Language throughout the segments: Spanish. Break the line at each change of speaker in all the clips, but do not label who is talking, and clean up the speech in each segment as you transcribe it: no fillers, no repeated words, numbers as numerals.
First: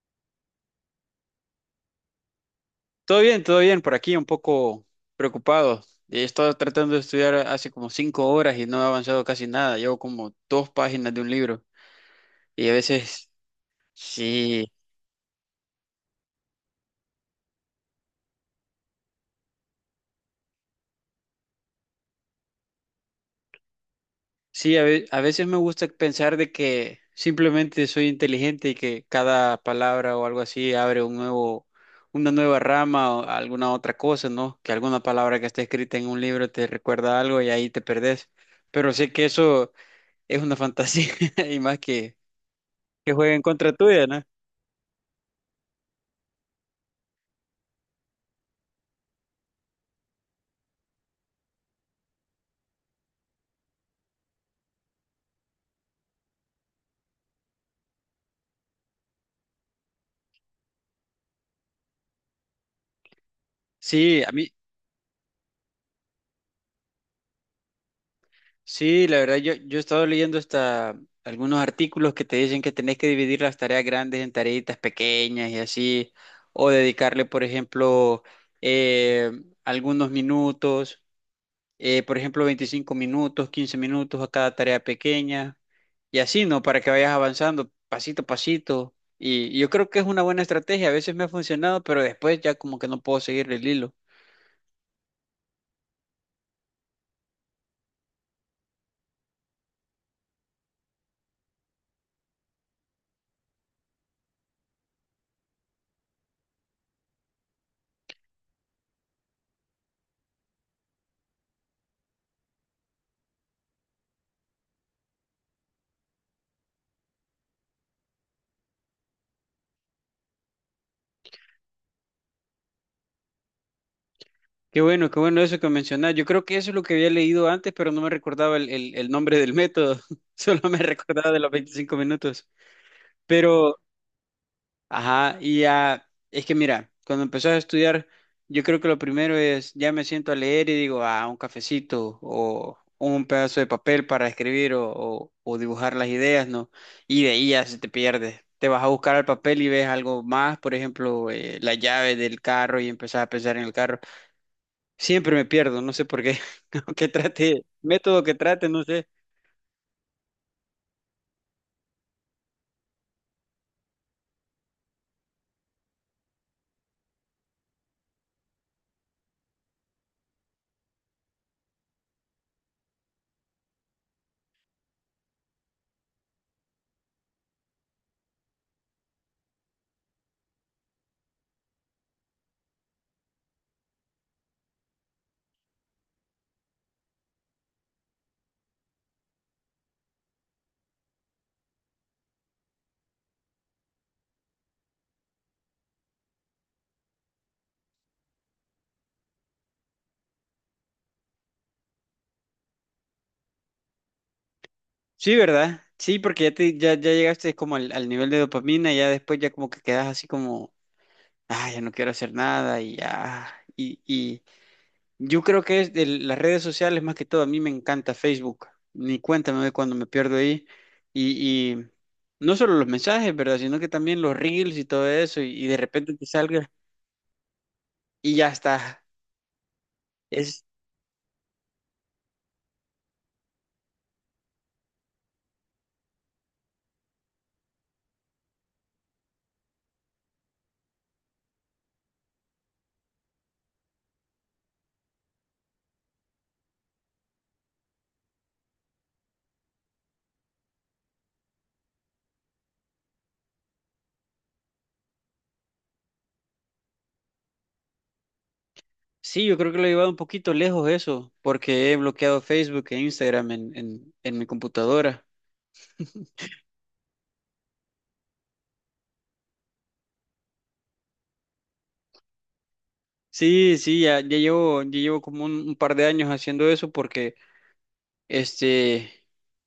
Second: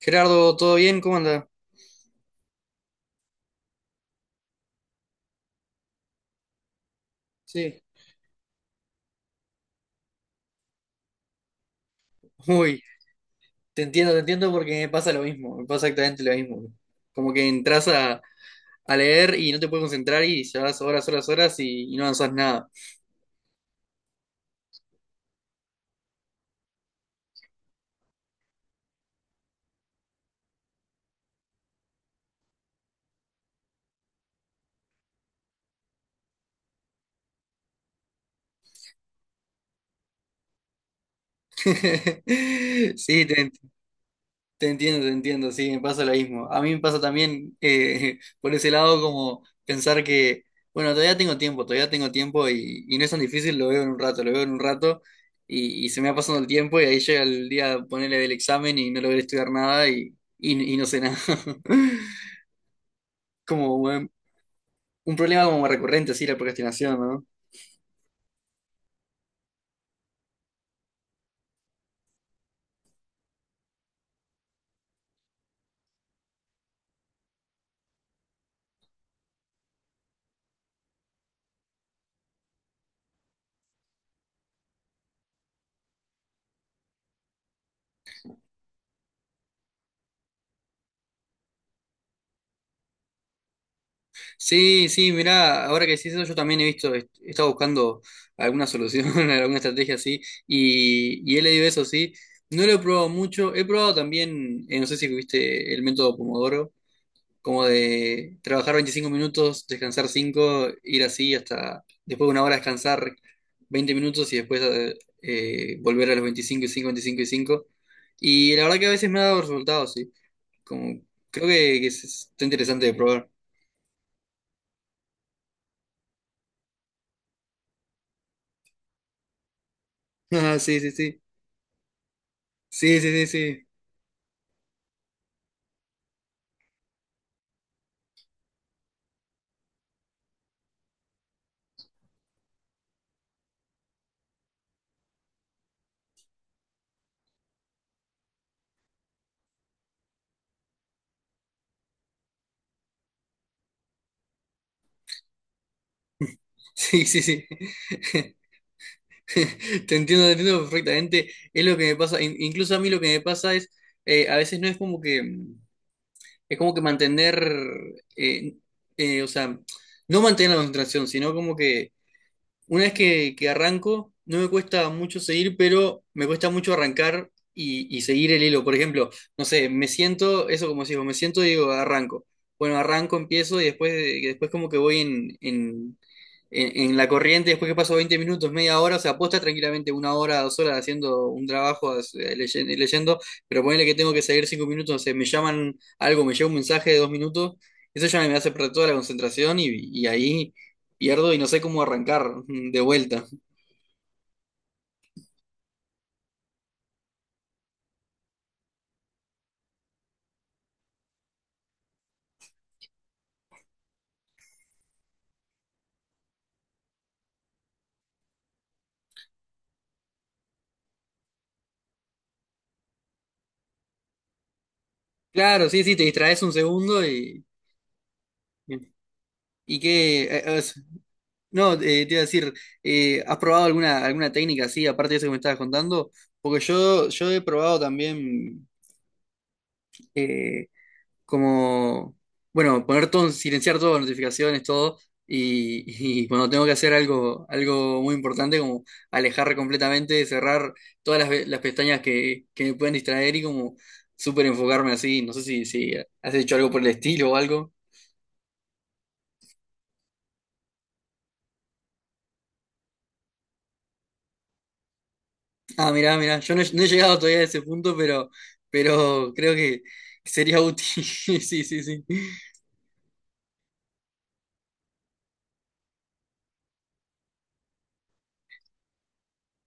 Gerardo, ¿todo bien? ¿Cómo anda?
Todo bien, por aquí un poco preocupado. He estado tratando de estudiar hace
Sí,
como 5 horas y no he avanzado casi nada. Llevo como 2 páginas de un libro y a
uy,
veces,
te entiendo
sí,
porque me pasa lo mismo, me pasa exactamente lo mismo. Como que entras a leer y no te puedes concentrar y llevas horas, horas, horas y no avanzas nada.
sí, a veces me gusta pensar de que simplemente soy inteligente y que cada palabra o algo así abre un nuevo, una nueva rama o alguna otra cosa, ¿no? Que alguna palabra que está escrita en un libro te recuerda algo y ahí te perdés. Pero sé que eso es una fantasía y más que, que
Sí,
juega en contra tuya, ¿no?
te entiendo, te entiendo, sí, me pasa lo mismo. A mí me pasa también por ese lado, como pensar que, bueno, todavía tengo tiempo y no es tan difícil, lo veo en un rato, lo veo en un rato y se me va pasando el tiempo y ahí llega el día ponerle del examen y no logré estudiar nada y no sé nada. Como un,
Sí, a mí,
un problema como recurrente, sí, la procrastinación, ¿no?
sí, la verdad, yo he estado leyendo hasta algunos artículos que te dicen que tenés que dividir las tareas grandes en tareitas pequeñas y así, o dedicarle, por ejemplo, eh, algunos minutos, por ejemplo, 25 minutos, 15 minutos a cada tarea pequeña, y así, ¿no? Para que vayas avanzando pasito a pasito. Y yo creo que es una buena estrategia, a veces me ha funcionado, pero después ya como que no puedo seguir el hilo.
Sí, sí, mirá, ahora que decís eso, yo también he visto, he estado buscando alguna solución, alguna estrategia así, y he leído eso, sí. No lo he probado mucho, he probado también, no sé si viste el método Pomodoro, como de trabajar 25 minutos, descansar 5, ir así hasta después de 1 hora descansar 20 minutos y después volver a los 25 y 5, 25 y cinco. Y la verdad que a veces me ha dado resultados, sí. Como, creo que está interesante de probar.
Qué bueno eso que mencionás. Yo creo que eso es lo que había leído antes, pero no me recordaba el nombre del método.
Ah,
Solo me
sí, sí, sí.
recordaba de los 25 minutos.
Sí, sí, sí, sí.
Pero, ajá, y ya, es que mira, cuando empezás a estudiar, yo creo que lo primero es, ya me siento a leer y digo, ah, un cafecito o un pedazo de papel para escribir o dibujar las ideas, ¿no? Y de ahí ya se te pierde. Te vas a buscar al papel y ves algo más, por ejemplo, la llave del carro y empezás a pensar en el carro. Siempre me pierdo, no sé por qué.
Sí,
Aunque
sí, sí.
trate, método que trate, no sé.
Te entiendo perfectamente. Es lo que me pasa. Incluso a mí lo que me pasa es, a veces no es como que, es como que mantener, eh, o sea, no mantener la concentración, sino como que una vez que arranco, no me cuesta mucho seguir, pero me cuesta mucho arrancar y seguir el hilo. Por ejemplo, no sé, me siento, eso como si me siento y digo, arranco. Bueno, arranco, empiezo y después como que voy en la corriente, después que paso 20 minutos, media hora, o sea, puedo estar tranquilamente 1 hora, 2 horas haciendo un trabajo, leyendo, pero ponele que tengo que seguir 5 minutos, no sé, me llaman algo, me llega un mensaje de 2 minutos, eso ya me hace perder toda la concentración y ahí pierdo y no sé cómo arrancar de vuelta.
Sí, ¿verdad? Sí, porque ya llegaste como al, nivel de dopamina, ya después ya como que quedas así como, ah, ya no quiero hacer nada y ya. Y yo creo que es de las redes sociales más que todo, a mí me encanta Facebook. Ni cuenta me doy cuando me pierdo ahí. Y no solo los mensajes, ¿verdad? Sino que también los reels y todo eso. Y
Claro,
de
sí, sí, te
repente te
distraes un
salga
segundo y.
y ya está.
¿Y qué? No, te iba a decir, ¿has probado alguna técnica así, aparte de eso que me estabas contando? Porque yo he probado también. eh, Como, bueno, poner todo, silenciar todas las notificaciones, todo, y, y cuando tengo que hacer algo, algo muy importante, como alejar completamente, cerrar todas las pestañas que me pueden distraer y como súper enfocarme así, no sé si has hecho algo por el estilo o algo.
Sí, yo creo que lo he llevado un poquito lejos eso, porque he bloqueado Facebook e Instagram en, en mi computadora.
Ah, mirá, mirá, yo no, he no he llegado todavía a ese punto, pero creo que sería útil. Sí, sí, sí.
Sí, sí, ya llevo como un par de años haciendo eso porque este,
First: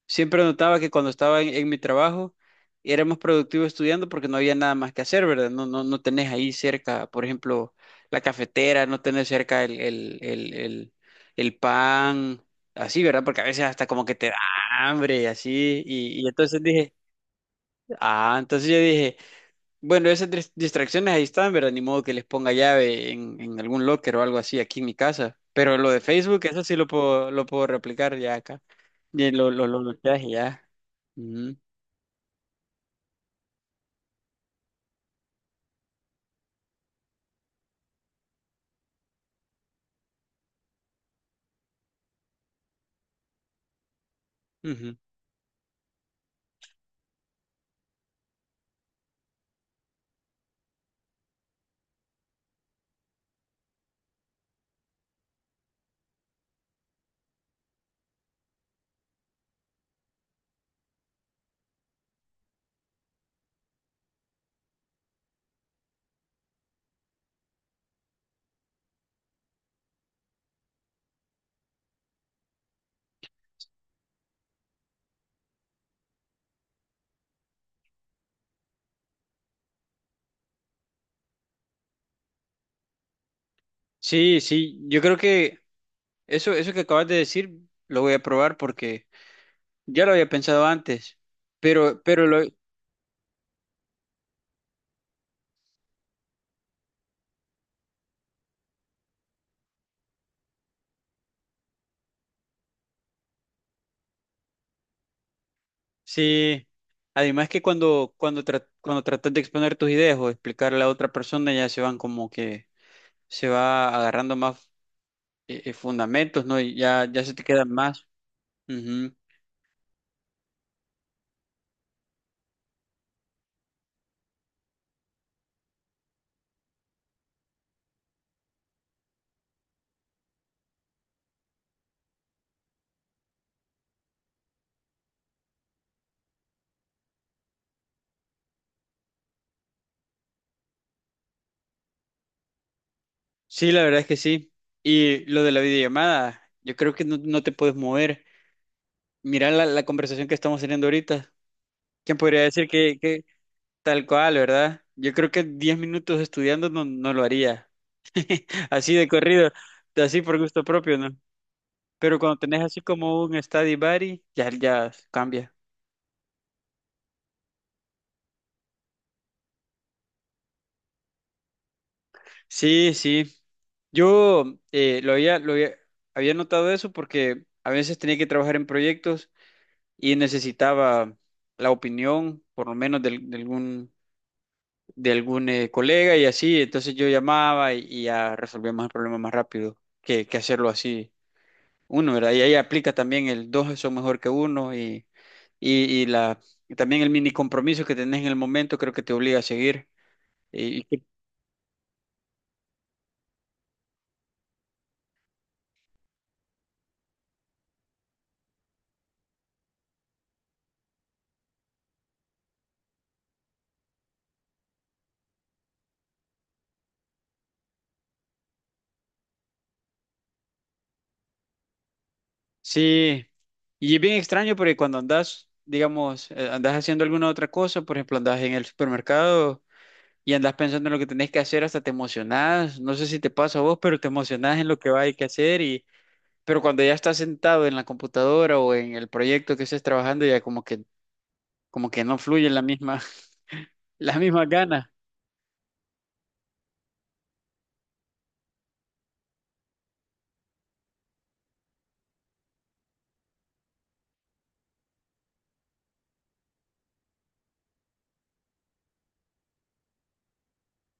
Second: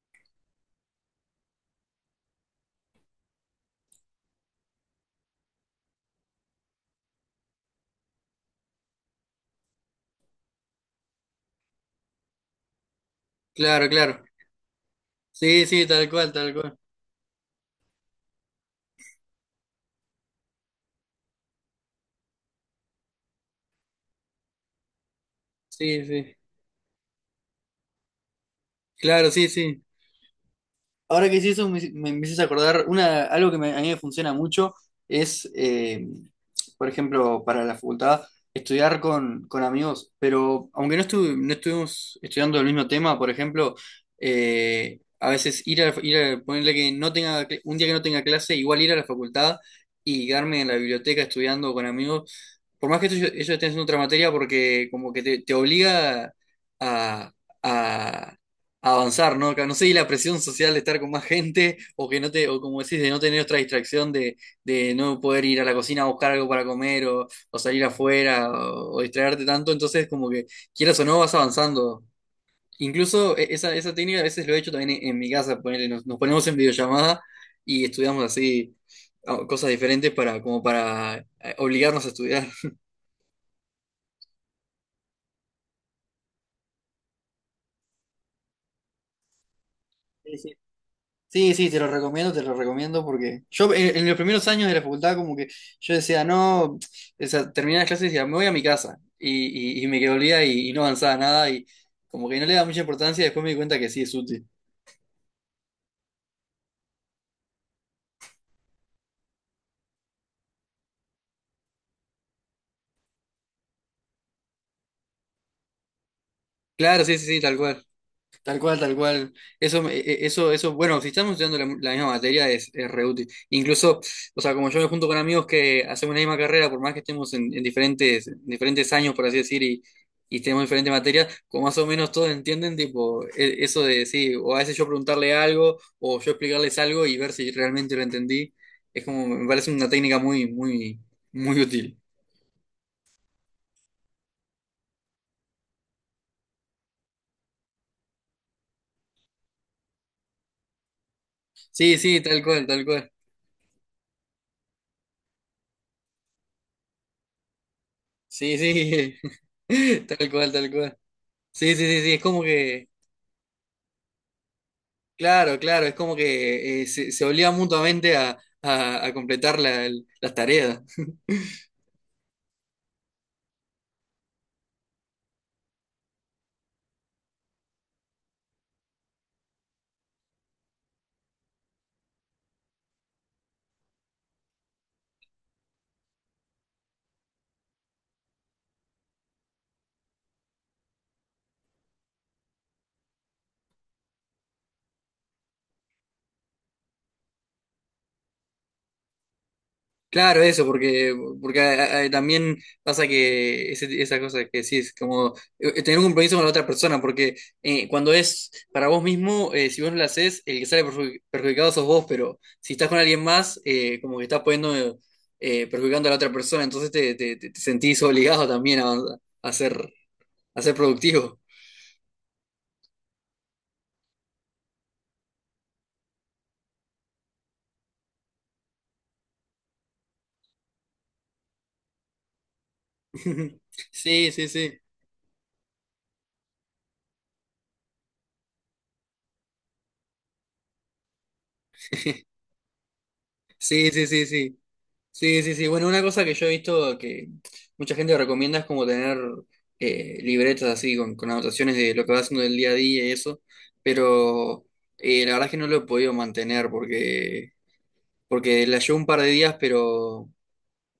siempre notaba que cuando estaba en mi trabajo era más productivo estudiando porque no había nada más que hacer, ¿verdad? No tenés ahí cerca, por ejemplo, la cafetera, no tenés cerca el pan, así, ¿verdad? Porque a veces hasta
Claro,
como que
claro.
te da hambre,
Sí,
así,
sí, tal
y
cual, tal
entonces
cual.
dije… Ah, entonces yo dije, bueno, esas distracciones ahí están, ¿verdad? Ni modo que les ponga llave en algún locker o algo así aquí en mi casa. Pero lo de
Sí, sí.
Facebook, eso sí lo puedo replicar ya acá. Y
Claro, sí,
lo
sí.
bloqueaje ya.
Ahora que
Ujú,
hiciste eso, me empiezas a acordar, a mí me funciona mucho, es, por ejemplo, para la facultad, estudiar con amigos, pero aunque no, no estuvimos estudiando el mismo tema, por ejemplo,
ujú.
a veces ponerle que no tenga, un día que no tenga clase, igual ir a la facultad y quedarme en la biblioteca estudiando con amigos, por más que ellos estén haciendo otra materia, porque como que te obliga a, a- a avanzar, ¿no? Que no sé, y la presión social de estar con más gente, o que no te, o como decís, de no tener otra distracción, de no poder ir a la cocina a buscar algo para comer, o salir afuera, o distraerte tanto, entonces como que quieras o no, vas avanzando. Incluso esa técnica a veces lo he hecho también en mi casa, ponele, nos ponemos en videollamada y estudiamos así cosas diferentes como para obligarnos a estudiar.
Sí, sí, yo creo que eso que acabas de decir lo voy a probar porque ya lo había pensado antes.
Sí, sí,
Pero
te lo recomiendo porque yo en los primeros años de la facultad, como que yo decía, no, o sea, terminaba las clases y decía, me voy a mi casa y me quedé olvidada y no avanzaba nada y como que no le daba mucha importancia y después me di cuenta que sí es útil.
sí, además que cuando tratas de exponer tus ideas o explicarle a otra persona, ya se van como que se va agarrando más fundamentos, ¿no? Y
Claro,
ya,
sí,
ya
sí,
se
sí,
te
tal
quedan
cual.
más.
Tal cual, tal
Ujú.
cual. Eso, bueno, si estamos estudiando la misma materia, es re útil. Incluso, o sea, como yo me junto con amigos que hacemos la misma carrera, por más que estemos en diferentes años, por así decir, y tenemos diferentes materias, como más o menos todos entienden, tipo, eso de, sí, o a veces yo preguntarle algo, o yo explicarles algo y ver si realmente lo entendí, es como, me parece una técnica muy, muy, muy útil.
Sí, la verdad es que sí. Y lo de la videollamada, yo creo que no, no te puedes mover. Mira la conversación que estamos teniendo ahorita.
Sí,
¿Quién
sí,
podría
tal cual,
decir
tal
que,
cual.
que tal cual, verdad? Yo creo que 10 minutos estudiando no lo haría.
Sí,
Así de
sí,
corrido, así
tal
por
cual,
gusto
tal cual.
propio, ¿no?
Sí, sí, sí, sí,
Pero
es
cuando
como
tenés así
que.
como un study buddy, ya cambia.
Claro, claro, es como que se obliga mutuamente a completar las tareas.
Sí, sí. Yo eh, lo había, lo había, había notado eso porque a veces tenía que trabajar en proyectos y necesitaba la opinión, por lo menos del- de algún colega y así. Entonces yo llamaba y ya resolvíamos el problema más rápido que hacerlo así uno, ¿verdad? Y ahí aplica también el dos son mejor que uno y, y la, y también el mini compromiso que tenés en el momento creo que te obliga a seguir.
Claro, eso, porque ah, ah, también pasa que ese, esa cosa que decís, como tener un compromiso con la otra persona, porque cuando es para vos mismo, si vos no lo haces, el que sale perjudicado sos vos, pero si estás con alguien más, como que estás poniendo, perjudicando a la otra persona, entonces te sentís obligado también a ser, a ser productivo.
Sí, y es bien extraño porque cuando andas, digamos, andas haciendo alguna otra cosa, por ejemplo, andas en el supermercado y andas pensando en lo que tenés que hacer, hasta te emocionás, no sé si te pasa a vos, pero te
Sí, sí,
emocionás en
sí.
lo que va a que hacer y pero cuando ya estás sentado en la computadora o en el proyecto que estés trabajando ya como que no fluyen la misma
Sí, sí,
las
sí,
mismas
sí.
ganas.
Sí, sí, sí. Bueno, una cosa que yo he visto que mucha gente recomienda es como tener libretas así, con anotaciones de lo que va haciendo del día a día y eso. Pero la verdad es que no lo he podido mantener, porque la llevo un par de días, pero,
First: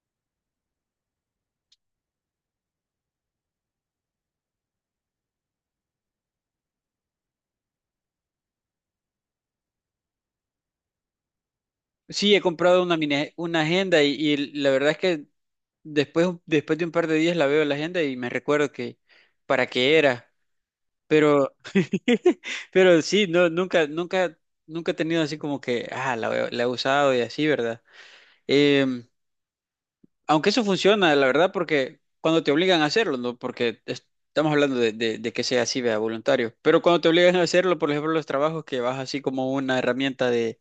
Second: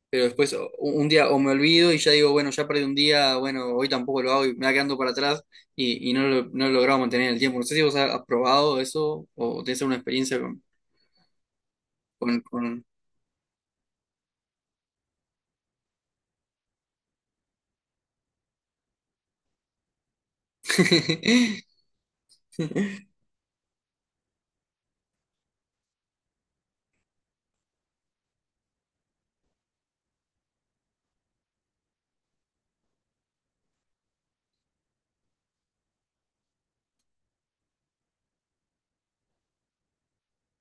pero después un día o me olvido y ya digo, bueno, ya perdí un día, bueno, hoy tampoco lo hago y me va quedando para atrás y no lo, no he logrado mantener el tiempo. No sé si vos has probado eso o tenés alguna experiencia con...
Sí,
con,
he comprado
con...
una una agenda y la verdad es que después de un par de días la veo en la agenda y me recuerdo que para qué era. Pero, pero sí, no, nunca, nunca, nunca he tenido así como que, ah, la he usado y así, ¿verdad? Em, aunque eso funciona, la verdad, porque cuando te obligan a hacerlo, ¿no? Porque es- estamos hablando de, de que sea así, vea, voluntario. Pero cuando te obligan a hacerlo, por ejemplo, los trabajos que vas así como una herramienta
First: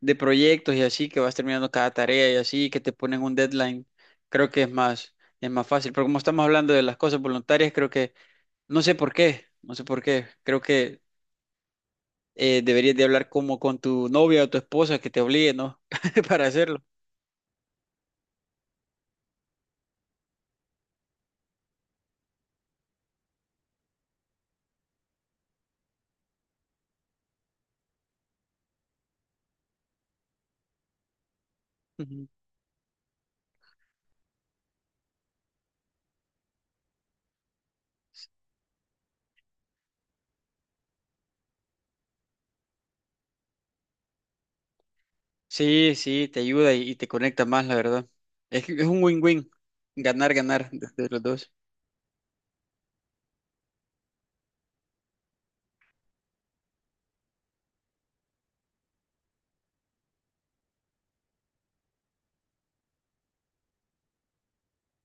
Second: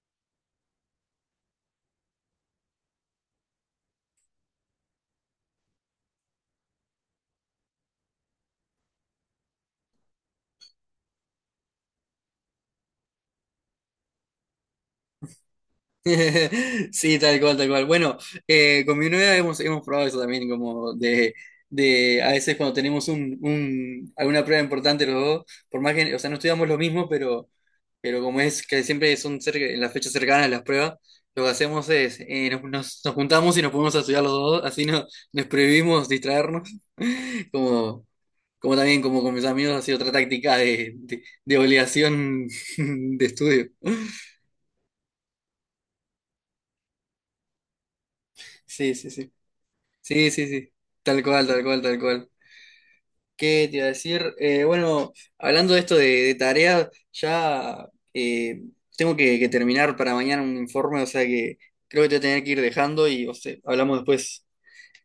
de proyectos y así, que vas terminando cada tarea y así, que te ponen un deadline, creo que es más, fácil. Pero como estamos hablando de las cosas voluntarias, creo que, no sé por qué, no sé por qué, creo que deberías de hablar como con tu novia o tu esposa que te obligue, ¿no? Para hacerlo.
Sí, tal cual, tal cual. Bueno, con mi novia hemos probado eso también, como de a veces cuando tenemos alguna prueba importante los dos, por más que, o sea, no estudiamos lo mismo, pero como es que siempre son en las fechas cercanas las pruebas, lo que hacemos es
Ujú.
nos juntamos y nos ponemos a estudiar los dos, así no, nos prohibimos distraernos, como, como también como con mis amigos ha sido otra táctica de, de obligación de estudio.
Sí, sí, te ayuda y te conecta más, la verdad. Es, que es
Sí,
un
sí, sí.
win-win,
Sí,
ganar,
sí,
ganar
sí.
de los
Tal cual,
dos.
tal cual, tal cual. ¿Qué te iba a decir? Bueno, hablando de esto de, tareas, ya eh, tengo que terminar para mañana un informe, o sea que creo que te voy a tener que ir dejando y, o sea, hablamos después,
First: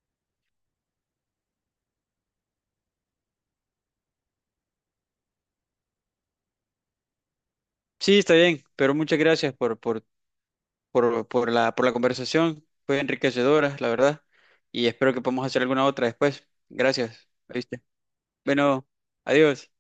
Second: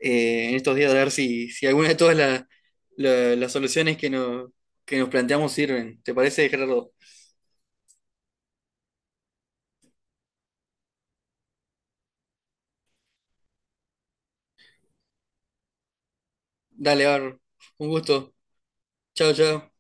en estos días, de ver si alguna de todas las soluciones que nos planteamos sirven. ¿Te parece, Gerardo?
Sí, está bien, pero muchas gracias por la conversación. Fue enriquecedora, la verdad. Y espero que podamos hacer alguna otra después.
Dale. A
Gracias, ¿viste?
Un gusto.
Bueno,
Chao,
adiós.
chao.